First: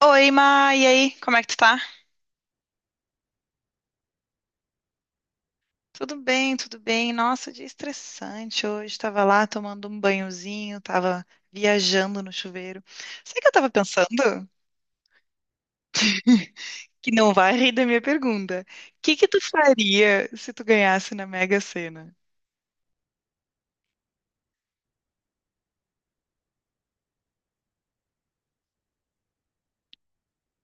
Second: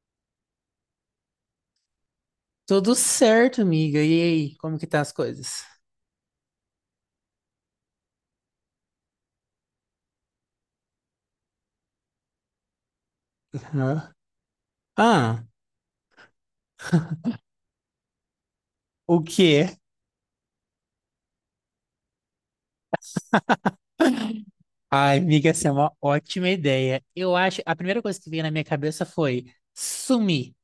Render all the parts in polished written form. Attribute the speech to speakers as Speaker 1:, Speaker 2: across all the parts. Speaker 1: Oi, Ma, e aí? Como é que tu tá?
Speaker 2: Tudo certo, amiga. E aí, como que tá as coisas?
Speaker 1: Tudo bem, tudo bem. Nossa, dia estressante hoje. Tava lá tomando um banhozinho, tava viajando no chuveiro. Sabe o que eu tava
Speaker 2: Hã?
Speaker 1: pensando?
Speaker 2: Ah,
Speaker 1: Que não vai rir da minha pergunta. O que
Speaker 2: o
Speaker 1: que tu
Speaker 2: quê?
Speaker 1: faria se tu ganhasse na Mega Sena?
Speaker 2: Ai, amiga, essa é uma ótima ideia. Eu acho, a primeira coisa que veio na minha cabeça foi sumir,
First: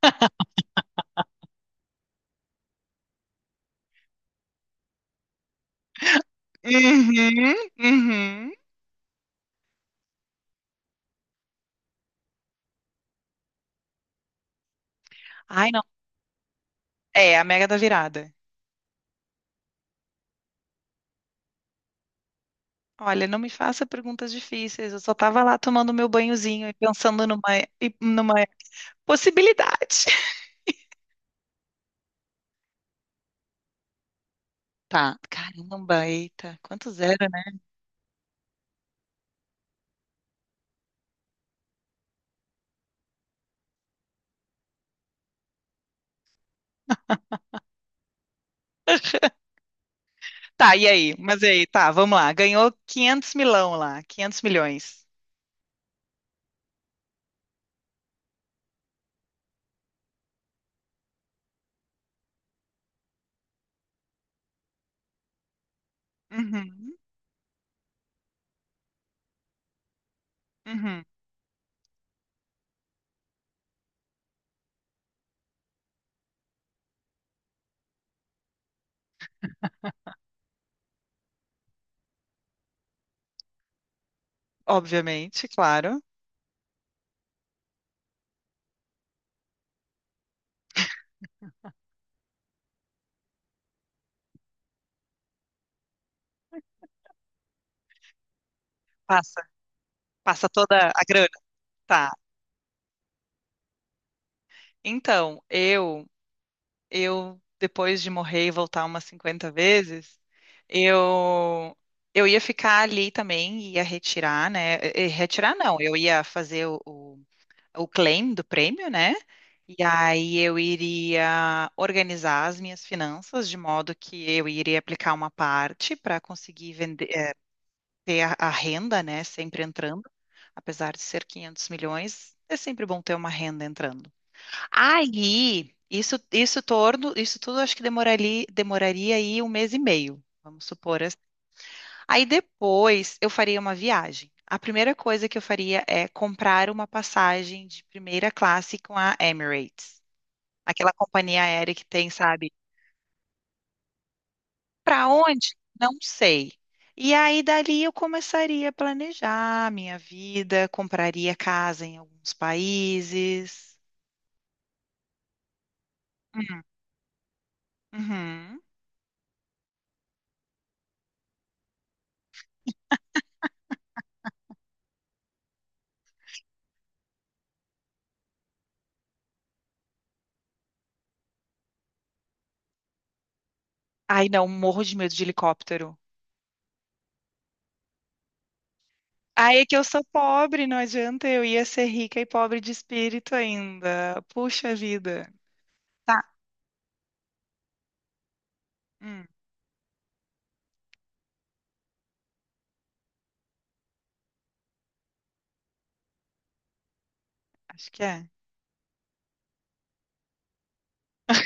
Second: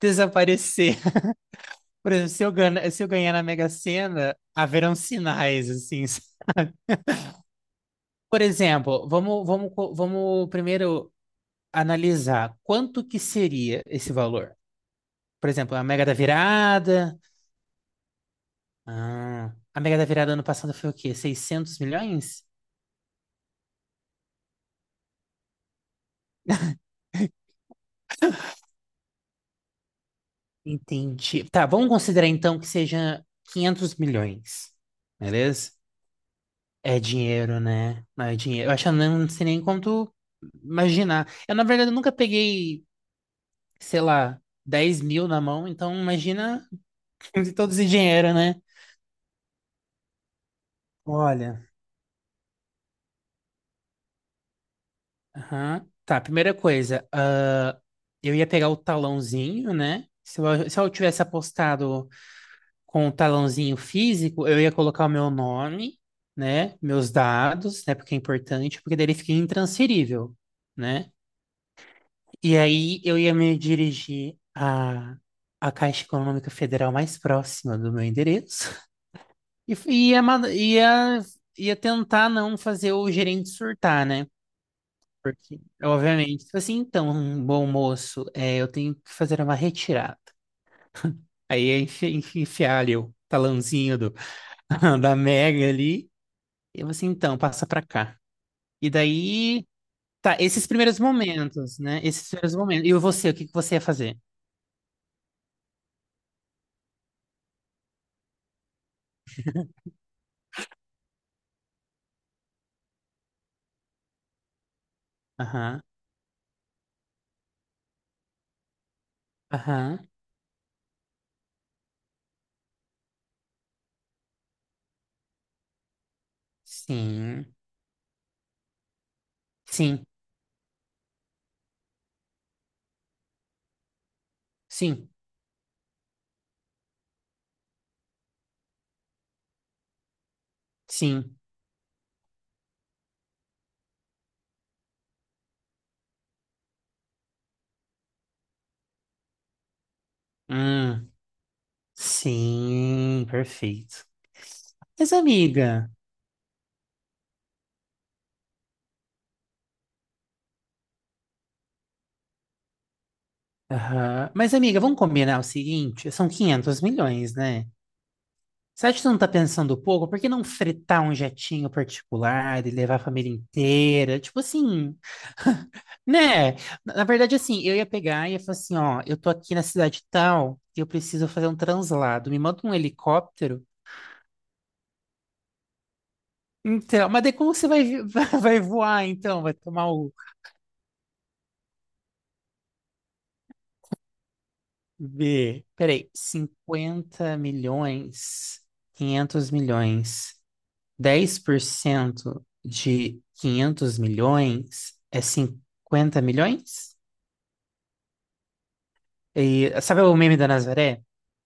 Speaker 2: desaparecer. Por exemplo, se eu ganhar na Mega Sena, haverão sinais, assim.
Speaker 1: Uhum,
Speaker 2: Por
Speaker 1: uhum.
Speaker 2: exemplo, vamos primeiro analisar quanto que seria esse valor. Por
Speaker 1: Ai,
Speaker 2: exemplo,
Speaker 1: não.
Speaker 2: a Mega da Virada.
Speaker 1: É, a Mega da Virada.
Speaker 2: Ah, a Mega da Virada ano passado foi o quê? 600 milhões?
Speaker 1: Olha, não me faça perguntas difíceis. Eu só tava lá tomando meu banhozinho e pensando numa, numa possibilidade.
Speaker 2: Entendi. Tá, vamos considerar então que seja 500 milhões,
Speaker 1: Tá,
Speaker 2: beleza?
Speaker 1: caramba, eita, quanto
Speaker 2: É
Speaker 1: zero, né?
Speaker 2: dinheiro, né? Não. É dinheiro. Eu acho que eu não sei nem quanto imaginar. Eu, na verdade, nunca peguei, sei lá, 10 mil na mão, então imagina todo esse dinheiro, né?
Speaker 1: Tá, e aí? Mas e aí,
Speaker 2: Olha.
Speaker 1: tá, vamos lá. Ganhou 500 milão lá, 500 milhões.
Speaker 2: Aham. Tá, primeira coisa, ah, eu ia pegar o talãozinho, né? Se eu tivesse apostado com o talãozinho físico, eu ia colocar o meu nome, né?
Speaker 1: Uhum,
Speaker 2: Meus dados, né? Porque é importante, porque daí ele fica intransferível,
Speaker 1: uhum.
Speaker 2: né? E aí eu ia me dirigir à, à Caixa Econômica Federal mais próxima do meu endereço e ia tentar não fazer o gerente surtar, né?
Speaker 1: Obviamente,
Speaker 2: Porque,
Speaker 1: claro.
Speaker 2: obviamente, tipo assim, então, um bom moço, é, eu tenho que fazer uma retirada. Aí ia enfiar ali o talãozinho do, da Mega ali. Eu assim, então, passa pra cá. E
Speaker 1: Passa,
Speaker 2: daí, tá,
Speaker 1: passa
Speaker 2: esses
Speaker 1: toda
Speaker 2: primeiros
Speaker 1: a grana.
Speaker 2: momentos, né?
Speaker 1: Tá.
Speaker 2: Esses primeiros momentos. E você, o que que você ia fazer?
Speaker 1: Então, eu depois de morrer e voltar umas 50 vezes, eu eu ia ficar ali também, ia retirar, né? E retirar não,
Speaker 2: Aham,
Speaker 1: eu ia fazer o claim do prêmio, né? E
Speaker 2: aham,
Speaker 1: aí eu iria organizar as minhas finanças de modo que eu iria aplicar uma parte para conseguir vender,
Speaker 2: sim,
Speaker 1: ter a renda, né, sempre
Speaker 2: sim,
Speaker 1: entrando, apesar de ser 500 milhões, é sempre bom ter uma renda entrando.
Speaker 2: sim,
Speaker 1: Aí, isso tudo acho que demoraria aí 1 mês e meio, vamos supor.
Speaker 2: sim,
Speaker 1: Aí depois eu faria uma viagem. A primeira coisa que eu faria é comprar uma passagem de primeira classe com a Emirates, aquela
Speaker 2: hum,
Speaker 1: companhia aérea que tem, sabe?
Speaker 2: sim, perfeito.
Speaker 1: Para
Speaker 2: Mas
Speaker 1: onde? Não
Speaker 2: amiga,
Speaker 1: sei. E aí dali eu começaria a planejar a minha vida, compraria casa em alguns países.
Speaker 2: aham, mas amiga, vamos combinar o seguinte, são
Speaker 1: Hum,
Speaker 2: 500 milhões, né?
Speaker 1: uhum.
Speaker 2: Você acha que você não tá pensando pouco? Por que não fretar um jetinho particular e levar a família inteira? Tipo assim, né? Na verdade, assim, eu ia pegar e ia falar assim, ó, eu tô aqui na cidade tal e eu preciso fazer um translado. Me manda um helicóptero.
Speaker 1: Ai, não, morro de medo de helicóptero.
Speaker 2: Então, mas daí como você vai, vai voar, então? Vai
Speaker 1: Aí é que eu
Speaker 2: tomar
Speaker 1: sou
Speaker 2: o
Speaker 1: pobre, não adianta, eu ia ser rica e pobre de espírito ainda. Puxa vida.
Speaker 2: B. Peraí,
Speaker 1: Tá.
Speaker 2: 50 milhões, 500 milhões, 10% de 500 milhões é 50 milhões?
Speaker 1: Acho que é.
Speaker 2: E, sabe o meme da Nazaré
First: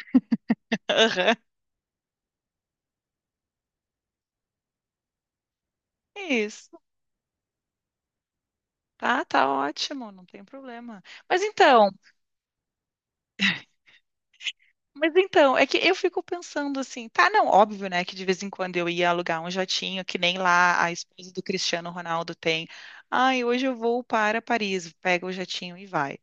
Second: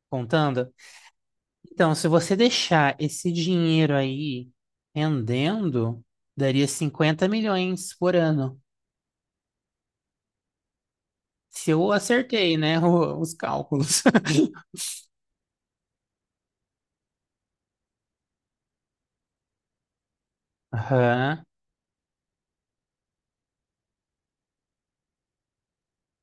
Speaker 2: contando?
Speaker 1: Aham.
Speaker 2: Então, se você deixar esse dinheiro aí rendendo, daria
Speaker 1: Isso.
Speaker 2: 50 milhões por ano.
Speaker 1: Tá, tá ótimo, não tem problema. Mas
Speaker 2: Se
Speaker 1: então,
Speaker 2: eu acertei, né, os cálculos.
Speaker 1: mas então, é que eu fico pensando assim, tá, não, óbvio, né, que de vez em quando eu ia alugar um jatinho, que nem lá a esposa do
Speaker 2: Aham.
Speaker 1: Cristiano Ronaldo tem. Ai, hoje eu vou para Paris, pega o jatinho e vai.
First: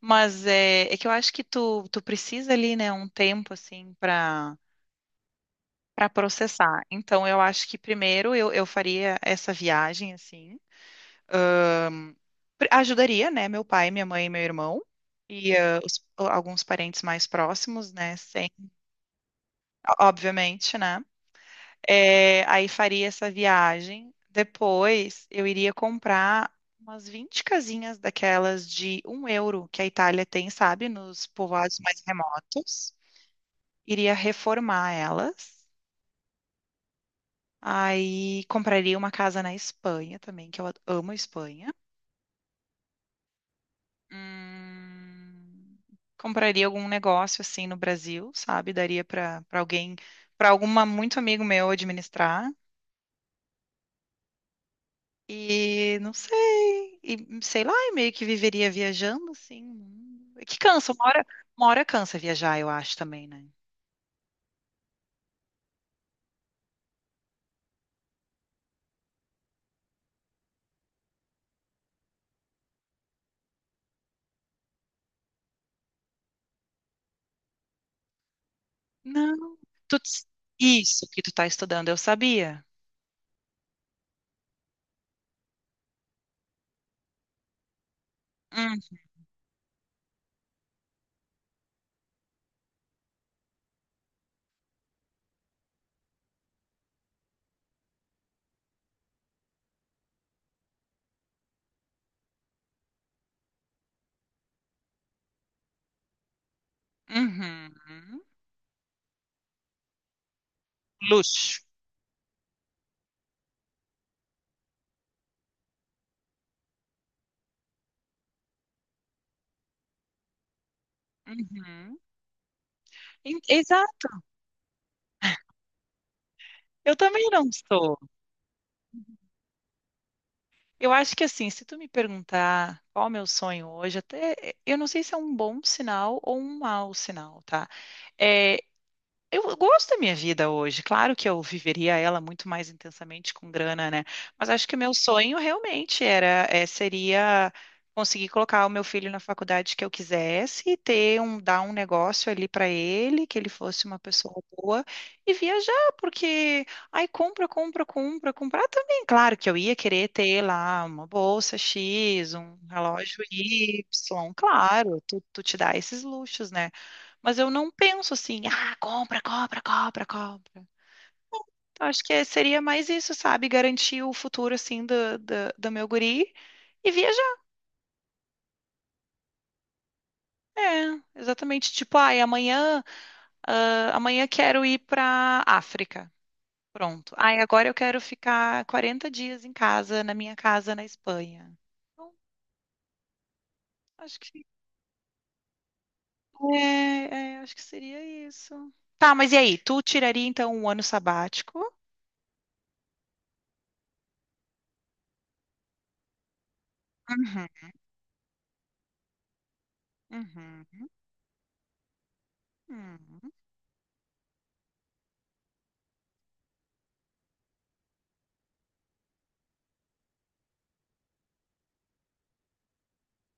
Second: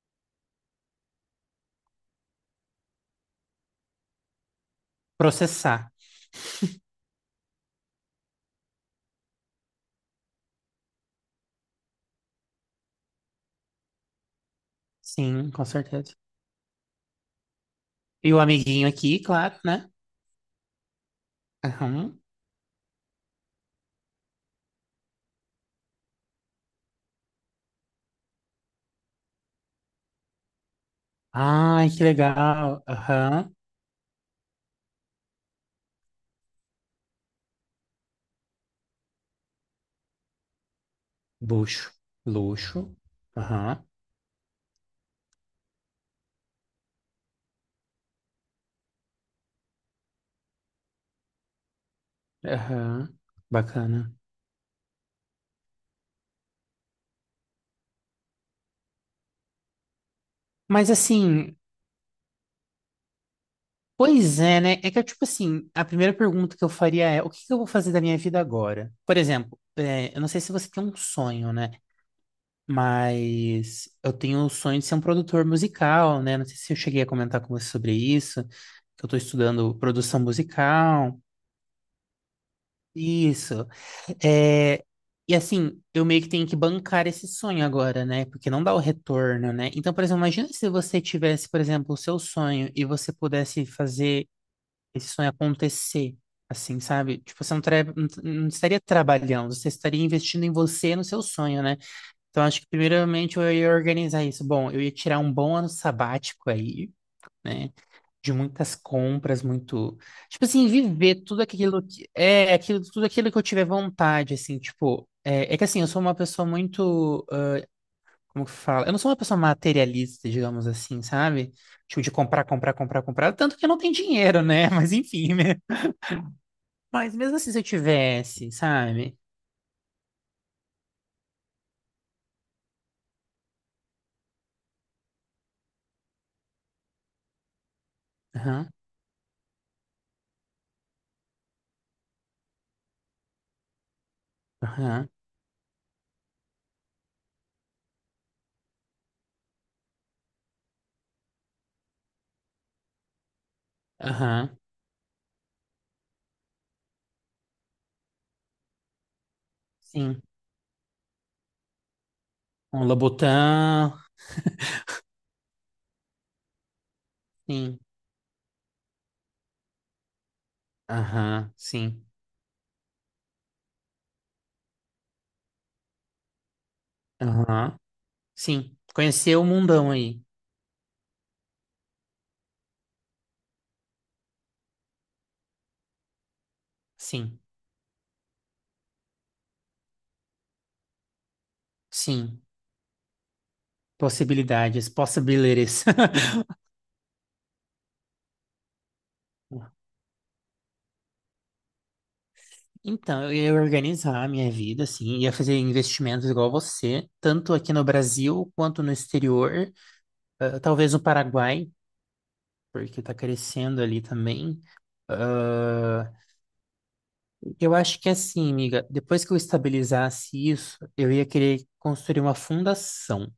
Speaker 1: Mas é, é que eu acho que tu, tu precisa ali, né, um tempo assim para
Speaker 2: Processar.
Speaker 1: para processar. Então eu acho que primeiro eu faria essa viagem assim. Ajudaria, né? Meu pai, minha mãe e meu irmão.
Speaker 2: Sim,
Speaker 1: E
Speaker 2: com
Speaker 1: os-
Speaker 2: certeza.
Speaker 1: alguns parentes mais próximos, né?
Speaker 2: E o
Speaker 1: Sem,
Speaker 2: amiguinho aqui, claro, né?
Speaker 1: obviamente, né?
Speaker 2: Aham.
Speaker 1: É, aí faria essa viagem. Depois eu iria comprar umas 20 casinhas daquelas de 1 euro que a Itália tem, sabe? Nos povoados
Speaker 2: Ai,
Speaker 1: mais
Speaker 2: que legal.
Speaker 1: remotos.
Speaker 2: Aham.
Speaker 1: Iria reformar elas. Aí compraria uma casa na Espanha também, que eu amo a Espanha.
Speaker 2: Luxo. Luxo. Aham.
Speaker 1: Hum, compraria algum negócio assim no Brasil, sabe? Daria para alguém, para alguma muito amigo meu administrar.
Speaker 2: Aham. Bacana.
Speaker 1: E não sei, e sei lá, e meio que viveria viajando assim. Hum. Que
Speaker 2: Mas
Speaker 1: cansa,
Speaker 2: assim,
Speaker 1: uma hora cansa viajar, eu acho também, né?
Speaker 2: pois é, né? É que, tipo assim, a primeira pergunta que eu faria é: o que que eu vou fazer da minha vida agora? Por exemplo, é, eu não sei se você tem um sonho, né? Mas eu tenho o sonho de ser um produtor musical, né? Não sei se eu cheguei a comentar com você sobre isso, que eu tô
Speaker 1: Não,
Speaker 2: estudando
Speaker 1: tu,
Speaker 2: produção
Speaker 1: isso
Speaker 2: musical.
Speaker 1: que tu tá estudando, eu sabia.
Speaker 2: Isso. É, e assim, eu meio que tenho que bancar esse sonho agora, né? Porque não dá o
Speaker 1: Hum,
Speaker 2: retorno, né? Então, por exemplo, imagina se você tivesse, por exemplo, o seu sonho e você pudesse fazer esse sonho acontecer, assim, sabe? Tipo, você não estaria trabalhando, você estaria investindo em você, no seu sonho, né? Então, acho que primeiramente eu ia organizar isso. Bom, eu ia tirar um bom ano sabático aí, né?
Speaker 1: uhum.
Speaker 2: De muitas compras, muito, tipo assim, viver tudo
Speaker 1: Luxo.
Speaker 2: aquilo que é aquilo, tudo aquilo que eu tiver vontade, assim, tipo, é, é que assim, eu sou uma pessoa muito, ah, como que fala? Eu não sou uma pessoa materialista, digamos assim, sabe?
Speaker 1: Uhum.
Speaker 2: Tipo, de comprar, comprar, comprar, comprar, tanto que eu não tenho
Speaker 1: Exato.
Speaker 2: dinheiro, né? Mas enfim, né?
Speaker 1: Eu
Speaker 2: Mas
Speaker 1: também
Speaker 2: mesmo
Speaker 1: não
Speaker 2: assim, se eu
Speaker 1: sou.
Speaker 2: tivesse, sabe?
Speaker 1: Eu acho que assim, se tu me perguntar qual é o meu sonho hoje, até eu não sei se é um bom sinal ou um mau sinal, tá? Eh,
Speaker 2: Aham,
Speaker 1: eu gosto da minha vida hoje. Claro que eu viveria ela muito mais intensamente com grana, né? Mas acho que o meu
Speaker 2: aham,
Speaker 1: sonho realmente era, é, seria conseguir colocar o meu filho na faculdade que eu quisesse, e ter um, dar um negócio ali para ele, que ele fosse uma pessoa
Speaker 2: aham,
Speaker 1: boa e viajar, porque ai, compra, compra, compra, comprar também. Claro que eu ia querer
Speaker 2: sim.
Speaker 1: ter lá uma bolsa X, um
Speaker 2: Um
Speaker 1: relógio Y,
Speaker 2: Lobotan,
Speaker 1: claro, tu, tu te dá esses luxos, né? Mas eu não
Speaker 2: sim.
Speaker 1: penso assim, ah, compra, compra, compra, compra.
Speaker 2: Aham,
Speaker 1: Então, acho
Speaker 2: sim.
Speaker 1: que seria mais isso, sabe? Garantir o futuro, assim, do, do, do meu guri e viajar.
Speaker 2: Aham, sim. Conhecer o mundão aí.
Speaker 1: É, exatamente. Tipo, ai, amanhã, ah, amanhã quero ir pra África. Pronto.
Speaker 2: Sim,
Speaker 1: Ai, agora eu quero ficar 40 dias em casa, na minha casa na Espanha. Então,
Speaker 2: sim.
Speaker 1: acho que,
Speaker 2: Possibilidades, possibilities.
Speaker 1: acho que seria isso. Tá, mas e aí? Tu tiraria, então, um ano sabático?
Speaker 2: Então, eu ia organizar a minha vida, assim, ia fazer investimentos igual você,
Speaker 1: Uhum,
Speaker 2: tanto aqui no Brasil quanto no exterior, ah,
Speaker 1: uhum,
Speaker 2: talvez no Paraguai, porque tá
Speaker 1: uhum.
Speaker 2: crescendo ali também. Ah, eu acho que assim, amiga, depois que eu estabilizasse isso, eu ia querer construir uma fundação,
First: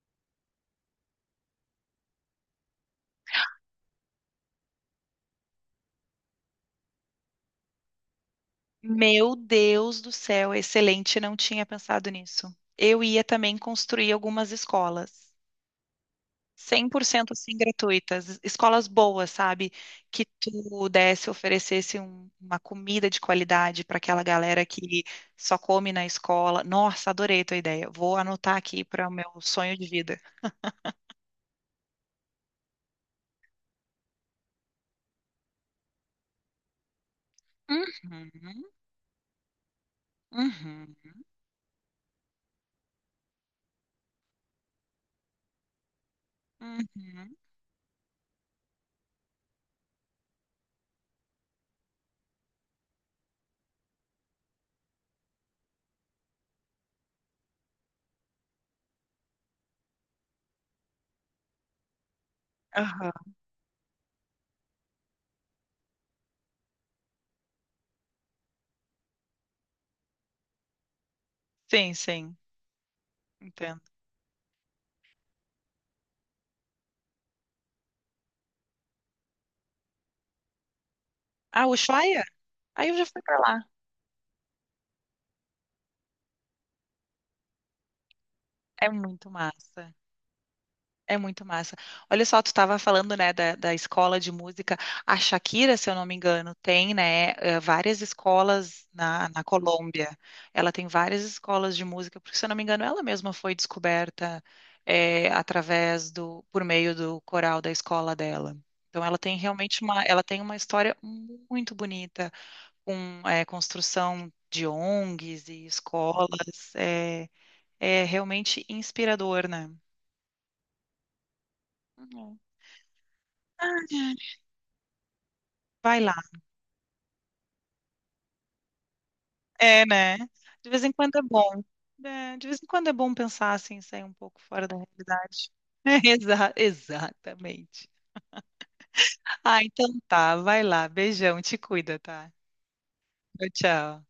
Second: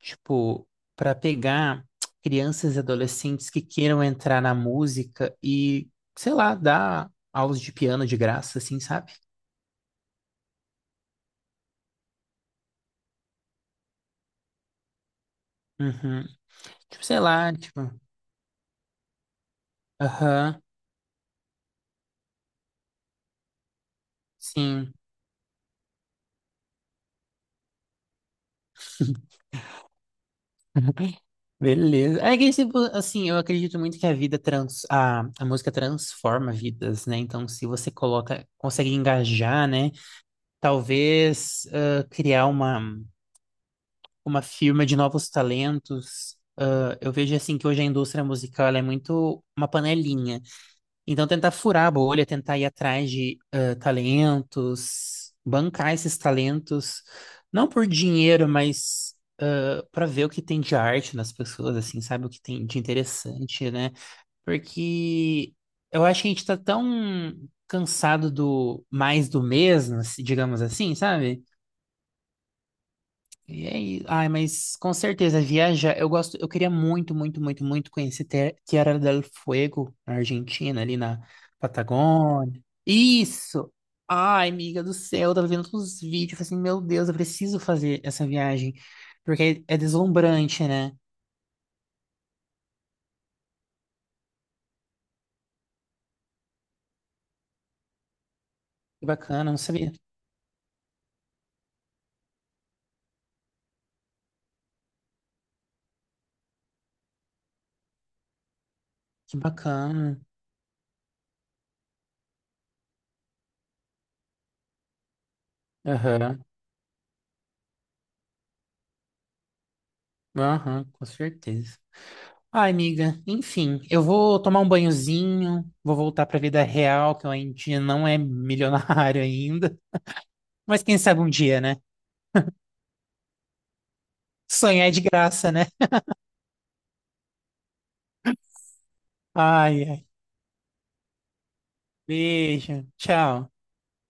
Speaker 2: tipo, para pegar crianças e adolescentes que queiram entrar na música e, sei lá, dar aulas de piano de graça, assim, sabe?
Speaker 1: Meu Deus do céu, excelente, não tinha pensado nisso. Eu ia também construir algumas escolas,
Speaker 2: Uhum.
Speaker 1: cem
Speaker 2: Tipo,
Speaker 1: por
Speaker 2: sei
Speaker 1: cento
Speaker 2: lá,
Speaker 1: assim
Speaker 2: tipo,
Speaker 1: gratuitas, escolas boas, sabe? Que
Speaker 2: aham,
Speaker 1: tu desse, oferecesse uma comida de qualidade para aquela galera
Speaker 2: sim.
Speaker 1: que só come na escola. Nossa, adorei tua ideia. Vou anotar aqui para o meu sonho de vida.
Speaker 2: Beleza. É que, tipo, assim, eu acredito muito que a música transforma vidas, né? Então, se você
Speaker 1: Uhum,
Speaker 2: coloca, consegue engajar, né?
Speaker 1: uhum,
Speaker 2: Talvez ah, criar uma firma de novos talentos. Ah, eu vejo
Speaker 1: uhum,
Speaker 2: assim que hoje a indústria musical ela é muito uma panelinha. Então tentar furar a bolha, tentar ir atrás de ah, talentos, bancar esses talentos, não por dinheiro, mas para ver o que tem de arte nas pessoas, assim, sabe? O que tem de
Speaker 1: aham.
Speaker 2: interessante, né? Porque eu acho que a gente tá tão cansado do mais do mesmo, digamos assim, sabe?
Speaker 1: Sim, sim,
Speaker 2: E é
Speaker 1: entendo.
Speaker 2: isso. Ai, mas com certeza, viajar. Eu gosto, eu queria muito, muito, muito, muito conhecer Tierra del Fuego, na Argentina, ali na
Speaker 1: Ah, Ushuaia?
Speaker 2: Patagônia.
Speaker 1: Aí eu já fui pra lá.
Speaker 2: Isso! Ai, amiga do céu, eu tava vendo todos os vídeos, eu falei assim, meu Deus, eu preciso fazer essa viagem.
Speaker 1: É muito
Speaker 2: Porque é, é
Speaker 1: massa.
Speaker 2: deslumbrante, né?
Speaker 1: É muito massa. Olha só, tu estava falando, né, da, da escola de música. A Shakira, se eu não me engano, tem, né, várias escolas
Speaker 2: Que
Speaker 1: na, na
Speaker 2: bacana, eu não sabia.
Speaker 1: Colômbia. Ela tem várias escolas de música, porque, se eu não me engano, ela mesma foi descoberta, através do, por meio do coral da escola dela. Então, ela tem
Speaker 2: Que
Speaker 1: realmente uma,
Speaker 2: bacana.
Speaker 1: ela tem uma história muito bonita, com, construção de ONGs e escolas.
Speaker 2: Aham,
Speaker 1: É, é realmente inspirador, né?
Speaker 2: aham, com certeza.
Speaker 1: Uhum.
Speaker 2: Ai, amiga, enfim, eu vou tomar um banhozinho, vou
Speaker 1: Vai lá.
Speaker 2: voltar pra vida real, que eu ainda não é milionário ainda.
Speaker 1: É, né? De
Speaker 2: Mas
Speaker 1: vez em
Speaker 2: quem
Speaker 1: quando
Speaker 2: sabe
Speaker 1: é
Speaker 2: um dia,
Speaker 1: bom.
Speaker 2: né?
Speaker 1: É, de vez em quando é bom pensar assim, sair um pouco fora da
Speaker 2: Sonhar é de
Speaker 1: realidade.
Speaker 2: graça, né?
Speaker 1: Exatamente. Ah,
Speaker 2: Ai,
Speaker 1: então
Speaker 2: ai.
Speaker 1: tá. Vai lá. Beijão. Te cuida, tá?
Speaker 2: Beijo.
Speaker 1: Tchau,
Speaker 2: Tchau.
Speaker 1: tchau.